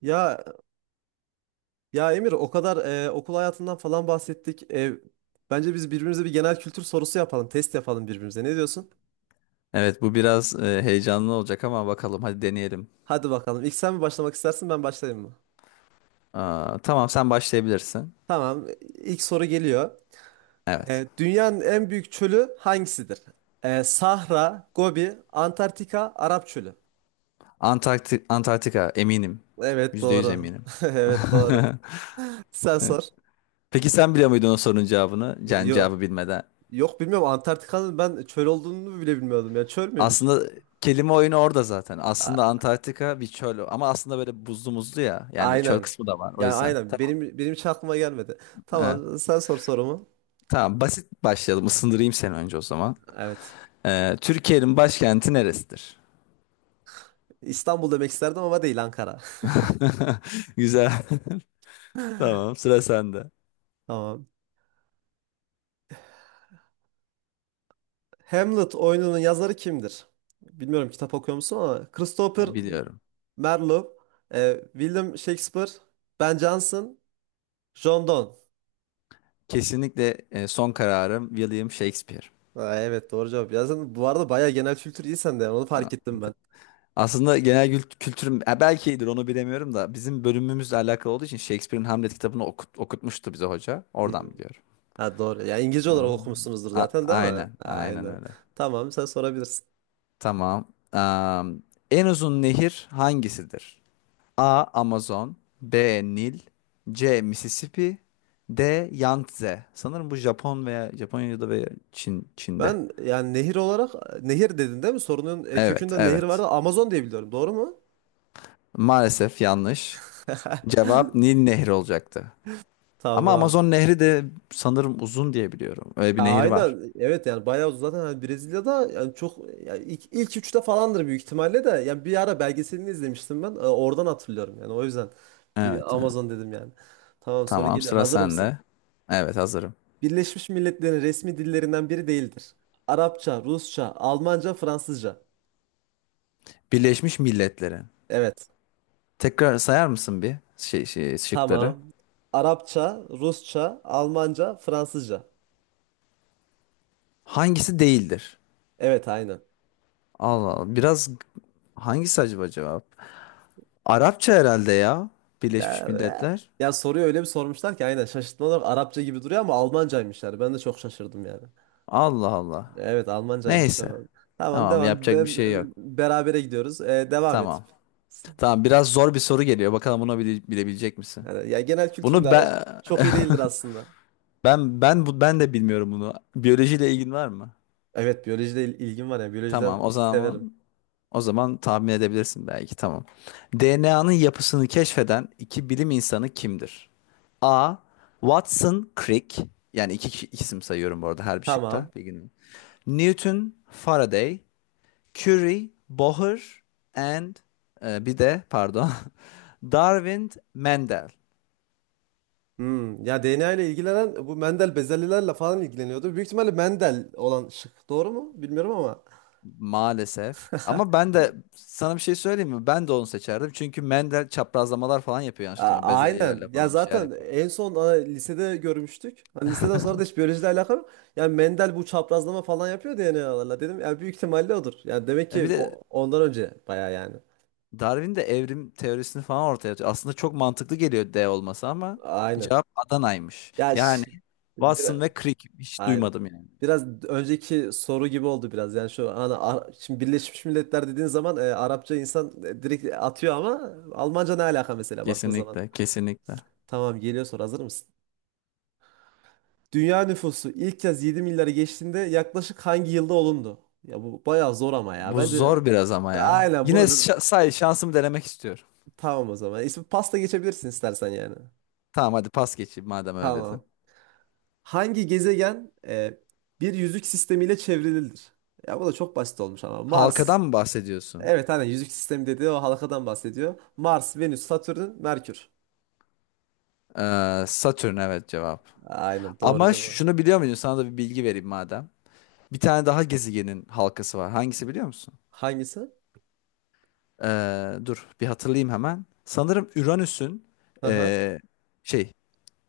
Ya ya Emir o kadar okul hayatından falan bahsettik. Bence biz birbirimize bir genel kültür sorusu yapalım, test yapalım birbirimize. Ne diyorsun? Evet bu biraz heyecanlı olacak ama bakalım hadi deneyelim. Hadi bakalım. İlk sen mi başlamak istersin, ben başlayayım mı? Aa, tamam sen başlayabilirsin. Tamam. İlk soru geliyor. Evet. Dünyanın en büyük çölü hangisidir? Sahra, Gobi, Antarktika, Arap Çölü. Antarktika eminim. Evet, Yüzde yüz doğru. eminim. Evet, doğru. Sen sor. Peki sen biliyor muydun o sorunun cevabını? Yani Yok, cevabı bilmeden. yok, bilmiyorum, Antarktika'nın ben çöl olduğunu bile bilmiyordum ya. Çöl müymüş? Aslında kelime oyunu orada zaten. Aslında Antarktika bir çöl ama aslında böyle buzlu muzlu ya. Yani çöl Aynen. kısmı da var o Yani yüzden. aynen. Tamam. Benim hiç aklıma gelmedi. Evet. Tamam, sen sor sorumu. Tamam basit başlayalım. Isındırayım seni önce o zaman. Evet. Türkiye'nin başkenti neresidir? İstanbul demek isterdim ama değil, Ankara. Güzel. Tamam, sıra sende. Tamam. Hamlet oyununun yazarı kimdir? Bilmiyorum kitap okuyor musun, ama Christopher Biliyorum. Marlowe, William Shakespeare, Ben Jonson, John Donne. Kesinlikle son kararım William Shakespeare. Ha, evet, doğru cevap. Ya sen bu arada bayağı genel kültür iyi sende yani, onu fark Ha. ettim ben. Aslında genel kültürüm, belki iyidir onu bilemiyorum da bizim bölümümüzle alakalı olduğu için Shakespeare'in Hamlet kitabını okutmuştu bize hoca. Hı. Oradan biliyorum. Ha, doğru. Ya İngilizce olarak Hmm. okumuşsunuzdur zaten değil mi? Aynen, aynen Aynen. öyle. Tamam, sen sorabilirsin. Tamam. Am, En uzun nehir hangisidir? A. Amazon, B. Nil, C. Mississippi, D. Yangtze. Sanırım bu Japon veya Japonya'da veya Çin'de. Ben yani nehir olarak nehir dedin değil mi? Sorunun Evet, kökünde nehir evet. vardı. Amazon diye biliyorum. Doğru mu? Maalesef yanlış. Cevap Nil Nehri olacaktı. Ama Tamam. Amazon Nehri de sanırım uzun diye biliyorum. Öyle bir Ya nehir var. aynen. Evet yani bayağı zaten hani Brezilya'da yani çok, yani ilk üçte falandır büyük ihtimalle de. Yani bir ara belgeselini izlemiştim ben. Oradan hatırlıyorum yani, o yüzden. Evet, Bir evet. Amazon dedim yani. Tamam, soru Tamam, geliyor. sıra Hazır mısın? sende. Evet, hazırım. Birleşmiş Milletler'in resmi dillerinden biri değildir. Arapça, Rusça, Almanca, Fransızca. Birleşmiş Milletler'in. Evet. Tekrar sayar mısın bir şey, şey şıkları? Tamam. Arapça, Rusça, Almanca, Fransızca. Hangisi değildir? Evet, aynen. Allah Allah. Biraz hangisi acaba cevap? Arapça herhalde ya. Birleşmiş Ya, Milletler. ya soruyu öyle bir sormuşlar ki aynen, şaşırtma olarak Arapça gibi duruyor ama Almancaymışlar. Ben de çok şaşırdım yani. Allah Allah. Evet, Almancaymış Neyse. cevabı. Tamam, Tamam, devam. yapacak bir Ben, şey yok. berabere gidiyoruz. Devam et. Tamam. Tamam, biraz zor bir soru geliyor. Bakalım bunu bilebilecek misin? Yani, ya genel kültürüm Bunu de ben çok iyi değildir aslında. Ben de bilmiyorum bunu. Biyolojiyle ilgin var mı? Evet, biyolojide ilgim var, ya biyolojiden Tamam, o severim. zaman o zaman tahmin edebilirsin belki. Tamam. DNA'nın yapısını keşfeden iki bilim insanı kimdir? A. Watson Crick, yani iki isim sayıyorum bu arada her bir şıkta Tamam. bir gün. Newton, Faraday, Curie, Bohr, and bir de pardon Darwin, Mendel. Ya DNA ile ilgilenen bu Mendel bezelyelerle falan ilgileniyordu. Büyük ihtimalle Mendel olan şık. Doğru mu? Bilmiyorum ama. Maalesef. Ama ben de sana bir şey söyleyeyim mi? Ben de onu seçerdim. Çünkü Mendel çaprazlamalar falan yapıyor, yanlış hatırlamıyorum. Bezelyelerle Aynen. Ya falan bir şeyler zaten yapıyor. en son lisede görmüştük. Hani liseden sonra da hiç biyolojiyle alakalı yok. Yani Mendel bu çaprazlama falan yapıyor DNA'larla dedim. Yani büyük ihtimalle odur. Yani demek Bir ki de ondan önce baya yani. Darwin de evrim teorisini falan ortaya atıyor. Aslında çok mantıklı geliyor D olması ama Aynen. cevap Adana'ymış. Ya Yani ş- Watson ve Crick hiç Aynen. duymadım yani. Biraz önceki soru gibi oldu biraz. Yani şu an şimdi Birleşmiş Milletler dediğin zaman Arapça insan direkt atıyor ama Almanca ne alaka mesela baktığın zaman. Kesinlikle, kesinlikle. Tamam, geliyor soru, hazır mısın? Dünya nüfusu ilk kez 7 milyarı geçtiğinde yaklaşık hangi yılda olundu? Ya bu bayağı zor ama ya. Bu Bence zor biraz ama ya. aynen Yine bunu şa- say şansımı denemek istiyorum. tamam, o zaman. İsmi pasta geçebilirsin istersen yani. Tamam, hadi pas geçeyim madem öyle dedin. Tamam. Hangi gezegen bir yüzük sistemiyle çevrilidir? Ya bu da çok basit olmuş ama Mars. Halkadan mı bahsediyorsun? Evet, aynen, yüzük sistemi dediği o halkadan bahsediyor. Mars, Venüs, Satürn, Merkür. Satürn, evet, cevap. Aynen, doğru Ama cevap. şunu biliyor muydun? Sana da bir bilgi vereyim madem. Bir tane daha gezegenin halkası var. Hangisi biliyor musun? Hangisi? Dur bir hatırlayayım hemen. Sanırım Uranüs'ün Aha. ee, şey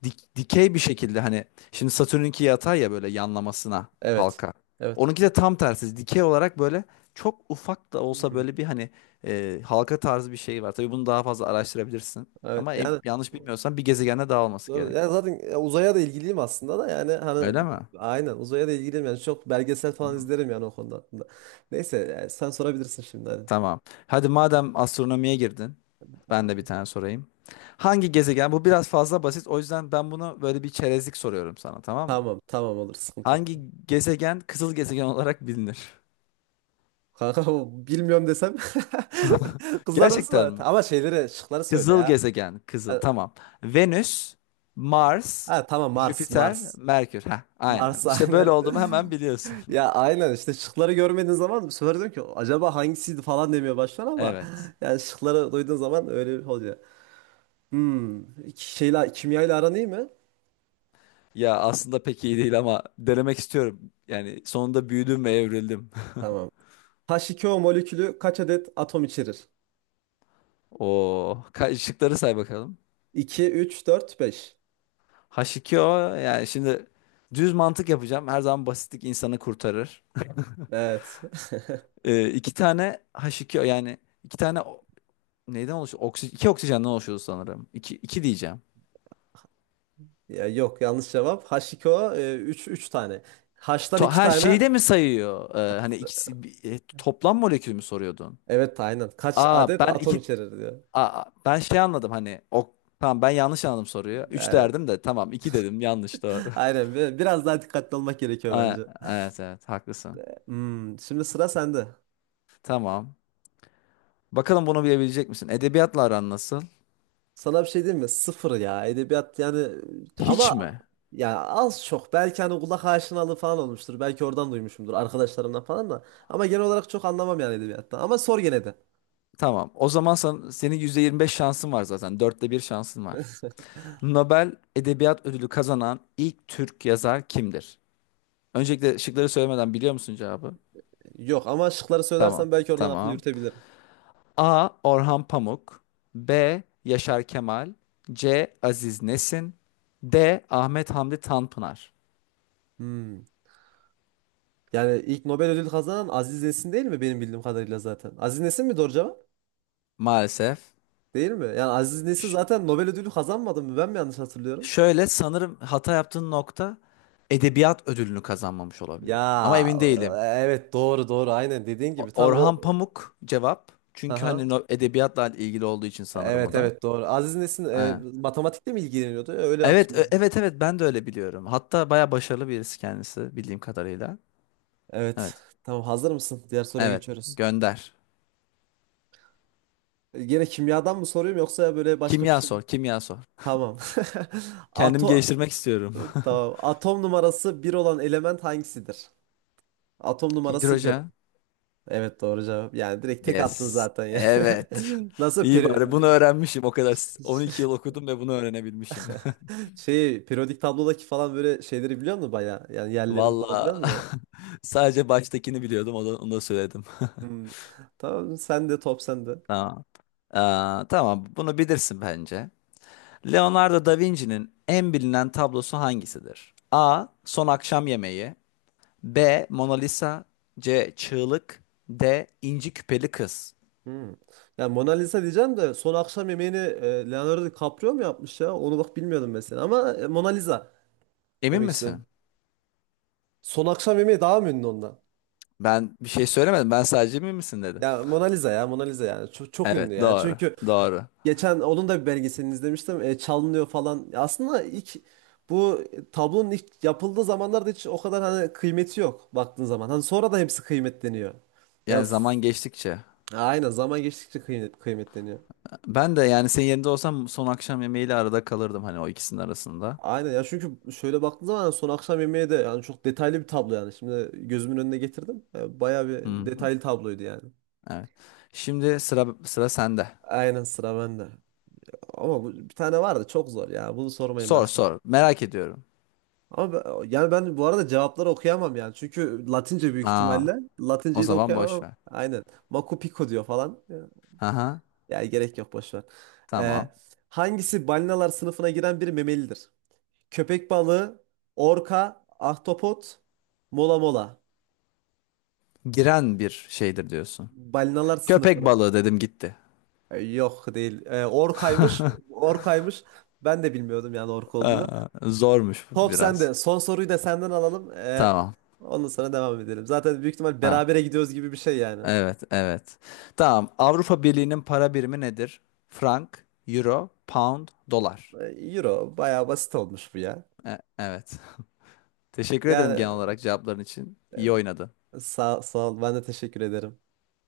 dikey bir şekilde, hani, şimdi Satürn'ünki yatay ya, böyle yanlamasına Evet. halka. Evet. Onunki de tam tersi dikey olarak, böyle çok ufak da olsa, Hmm. böyle bir, hani, halka tarzı bir şey var. Tabii bunu daha fazla araştırabilirsin. Evet. Ama Yani yanlış bilmiyorsam bir gezegende daha olması doğru. gerek. Yani zaten uzaya da ilgiliyim aslında da yani hani, Öyle mi? aynen uzaya da ilgiliyim yani çok belgesel falan izlerim yani o konuda aslında. Neyse yani sen sorabilirsin şimdi hadi. Tamam. Hadi madem astronomiye girdin, ben de bir tane sorayım. Hangi gezegen? Bu biraz fazla basit, o yüzden ben bunu böyle bir çerezlik soruyorum sana, tamam mı? Tamam, tamam, olur, sıkıntı Hangi yok. gezegen kızıl gezegen olarak bilinir? Kanka, bu bilmiyorum desem kızar mısın Gerçekten bana? mi? Ama şeyleri, şıkları söyle Kızıl ya. gezegen, kızıl. Ha, Tamam. Venüs, Mars, ha, tamam, Mars, Jüpiter, Mars. Merkür. Heh, aynen. Mars, İşte böyle aynen. olduğumu hemen biliyorsun. Ya aynen işte, şıkları görmediğin zaman bu sefer diyorum ki acaba hangisiydi falan demeye başlar ama Evet. yani şıkları duyduğun zaman öyle bir oluyor. Kimyayla aran iyi mi? Ya aslında pek iyi değil ama denemek istiyorum. Yani sonunda büyüdüm ve evrildim. Tamam. H2O molekülü kaç adet atom içerir? Oo, şıkları say bakalım. 2, üç, dört, beş. H2O, yani şimdi düz mantık yapacağım. Her zaman basitlik insanı kurtarır. Evet. İki tane H2O, yani iki tane neyden oluşuyor? Oksi, iki oksijenden oluşuyor sanırım. İki diyeceğim. Ya yok, yanlış cevap. H2O 3, 3 tane. H'tan To 2 ha tane. şeyi de mi sayıyor? Hani ikisi, toplam molekül mü soruyordun? Evet, aynen. Kaç Aa adet ben atom iki içerir diyor. aa, ben şey anladım, hani, o tamam ben yanlış anladım soruyu. Üç Evet. derdim de, tamam, iki dedim, yanlış doğru. Aynen. Biraz daha dikkatli olmak gerekiyor Aa, bence. evet evet, haklısın. Şimdi sıra sende. Tamam. Bakalım bunu bilebilecek misin? Edebiyatla aran nasıl? Sana bir şey diyeyim mi? Sıfır ya. Edebiyat yani Hiç ama mi? ya az çok belki hani kulak aşinalığı falan olmuştur. Belki oradan duymuşumdur arkadaşlarımdan falan da. Ama genel olarak çok anlamam yani edebiyattan. Ama sor gene de. Tamam. O zaman sen, senin %25 şansın var zaten. 1/4 şansın var. Nobel Edebiyat Ödülü kazanan ilk Türk yazar kimdir? Öncelikle şıkları söylemeden biliyor musun cevabı? Yok, ama şıkları Tamam. söylersen belki oradan aklı Tamam. yürütebilirim. A. Orhan Pamuk B. Yaşar Kemal C. Aziz Nesin D. Ahmet Hamdi Tanpınar. Hmm. Yani ilk Nobel ödülü kazanan Aziz Nesin değil mi benim bildiğim kadarıyla zaten? Aziz Nesin mi doğru cevap? Maalesef. Değil mi? Yani Aziz Nesin Ş- zaten Nobel ödülü kazanmadı mı? Ben mi yanlış hatırlıyorum? Şöyle, sanırım hata yaptığın nokta, edebiyat ödülünü kazanmamış olabilir. Ama Ya emin değilim. Evet, doğru, doğru, aynen dediğin gibi tam o. Orhan Pamuk cevap. Çünkü hani Aha. Edebiyatla ilgili olduğu için sanırım o Evet, da. evet, doğru. Aziz Nesin Ha. matematikle mi ilgileniyordu? Öyle Evet, hatırlıyorum. evet, evet ben de öyle biliyorum. Hatta baya başarılı birisi kendisi, bildiğim kadarıyla. Evet. Evet. Tamam, hazır mısın? Diğer soruya Evet, geçiyoruz. gönder. Gene kimyadan mı soruyorum yoksa böyle başka bir Kimya şey? sor, kimya sor. Tamam. Kendimi Ato geliştirmek istiyorum. tamam. Atom numarası bir olan element hangisidir? Atom numarası bir. Hidrojen. Evet, doğru cevap. Yani direkt tek attın Yes. zaten ya. Evet. Nasıl İyi, bari bunu öğrenmişim o kadar. 12 yıl okudum ve bunu öğrenebilmişim. Periyodik tablodaki falan böyle şeyleri biliyor musun baya? Yani yerlerini falan biliyor Valla musun? sadece baştakini biliyordum, onu, onu da söyledim. Hmm. Tamam, sen de, top sende. Tamam. Tamam bunu bilirsin bence. Leonardo da Vinci'nin en bilinen tablosu hangisidir? A. Son Akşam Yemeği B. Mona Lisa C. Çığlık D. İnci Küpeli Kız. Hmm. Ya Mona Lisa diyeceğim de son akşam yemeğini Leonardo DiCaprio mu yapmış ya? Onu bak bilmiyordum mesela ama Mona Lisa Emin demek istedim. misin? Son akşam yemeği daha mı ünlü ondan? Ben bir şey söylemedim. Ben sadece emin misin dedim. Ya Mona Lisa, ya Mona Lisa, yani çok, çok Evet, ünlü yani. doğru Çünkü doğru. geçen onun da bir belgeselini izlemiştim. Çalınıyor falan. Ya aslında ilk bu tablonun ilk yapıldığı zamanlarda hiç o kadar hani kıymeti yok baktığın zaman. Hani sonra da hepsi kıymetleniyor. Ya Yani f- zaman geçtikçe. aynen, zaman geçtikçe kıymetleniyor. Ben de yani senin yerinde olsam son akşam yemeğiyle arada kalırdım, hani o ikisinin arasında. Aynen ya, çünkü şöyle baktığın zaman son akşam yemeği de yani çok detaylı bir tablo yani. Şimdi gözümün önüne getirdim. Bayağı Hı bir hı. detaylı tabloydu yani. Evet. Şimdi sıra sende. Aynen, sıra bende. Ama bu, bir tane vardı çok zor ya. Bunu sormayın ben Sor sana. sor. Merak ediyorum. Ama yani ben bu arada cevapları okuyamam yani. Çünkü Latince büyük Aa, ihtimalle. o Latinceyi de zaman boş okuyamam. ver. Aynen. Machu Picchu diyor falan. Aha, Ya gerek yok, boş ver. E, tamam. Hangisi balinalar sınıfına giren bir memelidir? Köpek balığı, orka, ahtapot, mola mola. Giren bir şeydir diyorsun. Balinalar Köpek sınıfına. balığı dedim, gitti. Yok, değil. Orkaymış. Orkaymış. Ben de bilmiyordum yani ork olduğunu. Zormuş Top biraz. sende. Son soruyu da senden alalım. E, Tamam. ondan sonra devam edelim. Zaten büyük ihtimal Tamam. berabere gidiyoruz gibi bir şey yani. Evet, evet. Tamam. Avrupa Birliği'nin para birimi nedir? Frank, Euro, Pound, Dolar. E, Euro bayağı basit olmuş bu ya. Evet. Teşekkür ederim Yani genel olarak cevapların için. İyi oynadın. e, sağ ol. Ben de teşekkür ederim.